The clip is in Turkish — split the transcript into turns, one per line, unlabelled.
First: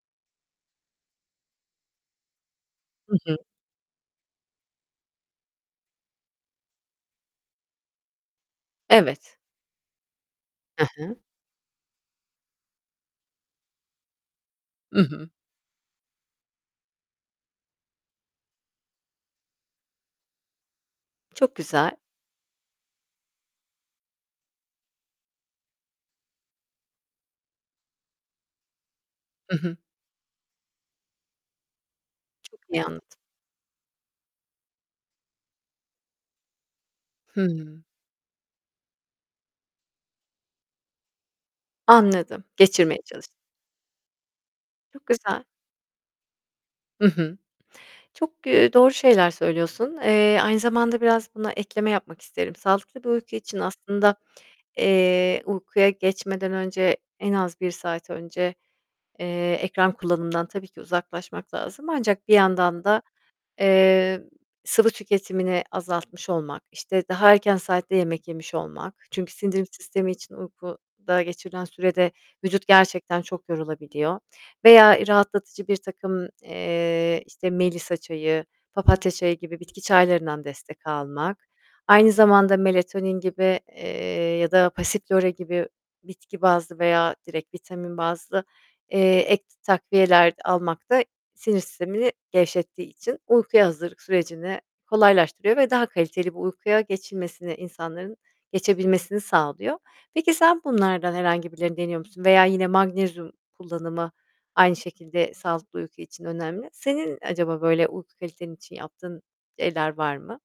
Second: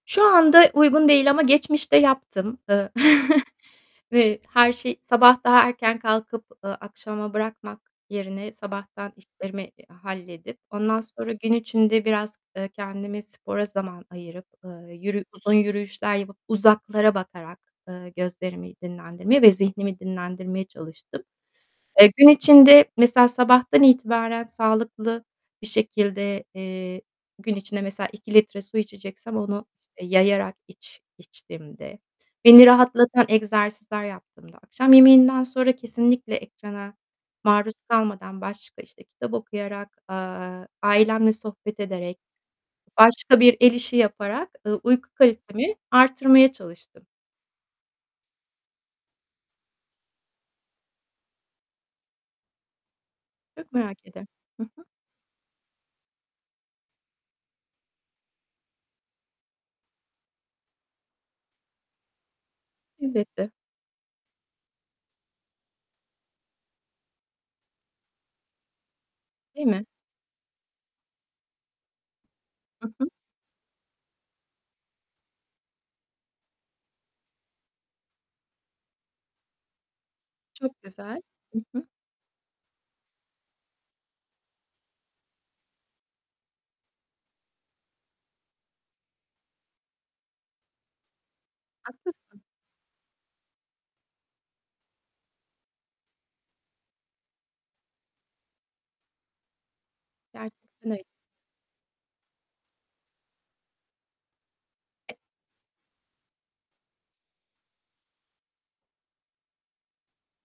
Şu anda uygun değil ama geçmişte yaptım, ııı,
Hı hı.
ve her şey Sabah daha erken kalkıp, ııı, akşama bırakmak yerine sabahtan
Evet.
işlerimi, iii, halledip
Hı
ondan
hı.
sonra gün içinde biraz, eee, kendimi spora zaman ayırıp, ııı,
Hı
yürü
hı.
uzun yürüyüşler yapıp uzaklara bakarak, ııı, gözlerimi dinlendirme ve zihnimi dinlendirmeye çalıştım.
Çok güzel.
Eee, gün içinde mesela sabahtan itibaren sağlıklı bir şekilde, eee, gün içinde mesela 2 litre su içeceksem
Hı
onu
hı.
işte yayarak iç içtiğimde,
Çok
beni
iyi anladım.
rahatlatan egzersizler yaptığımda, akşam yemeğinden sonra kesinlikle ekrana maruz
Hıı.
kalmadan başka, işte, kitap okuyarak, ııı, ailemle sohbet ederek,
Anladım. Geçirmeye çalıştın.
başka bir el işi yaparak, ııı,
Çok
uyku
güzel.
kalitemi arttırmaya çalıştım.
Hı hı. Çok, eee, doğru şeyler söylüyorsun. Eee, aynı zamanda biraz buna ekleme yapmak isterim. Sağlıklı bir uyku için
Çok merak
aslında,
ederim. Hı hı.
eee, uykuya geçmeden önce en az 1 saat önce, eee, ekran kullanımından tabii ki uzaklaşmak lazım. Ancak bir yandan da,
Elbette.
eee, sıvı tüketimini azaltmış olmak, işte, daha erken saatte yemek yemiş olmak çünkü sindirim
Değil mi?
sistemi için uykuda geçirilen sürede vücut
Hı hı.
gerçekten çok yorulabiliyor. Veya rahatlatıcı birtakım, eee, işte, melisa çayı, papatya çayı gibi bitki çaylarından
Çok
destek
güzel.
almak,
Hı hı.
aynı zamanda melatonin gibi, eee, ya da passiflora gibi bitki bazlı veya direkt vitamin bazlı, eee, ek takviyeler almak da sinir sistemini
Haklısın.
gevşettiği için uykuya hazırlık sürecini kolaylaştırıyor ve daha kaliteli bir uykuya geçilmesini, insanların geçebilmesini sağlıyor. Peki sen
Gerçekten öyle.
bunlardan herhangi birilerini deniyor musun? Veya yine magnezyum kullanımı aynı şekilde sağlıklı uyku için önemli. Senin acaba böyle uyku kaliten için yaptığın şeyler var mı?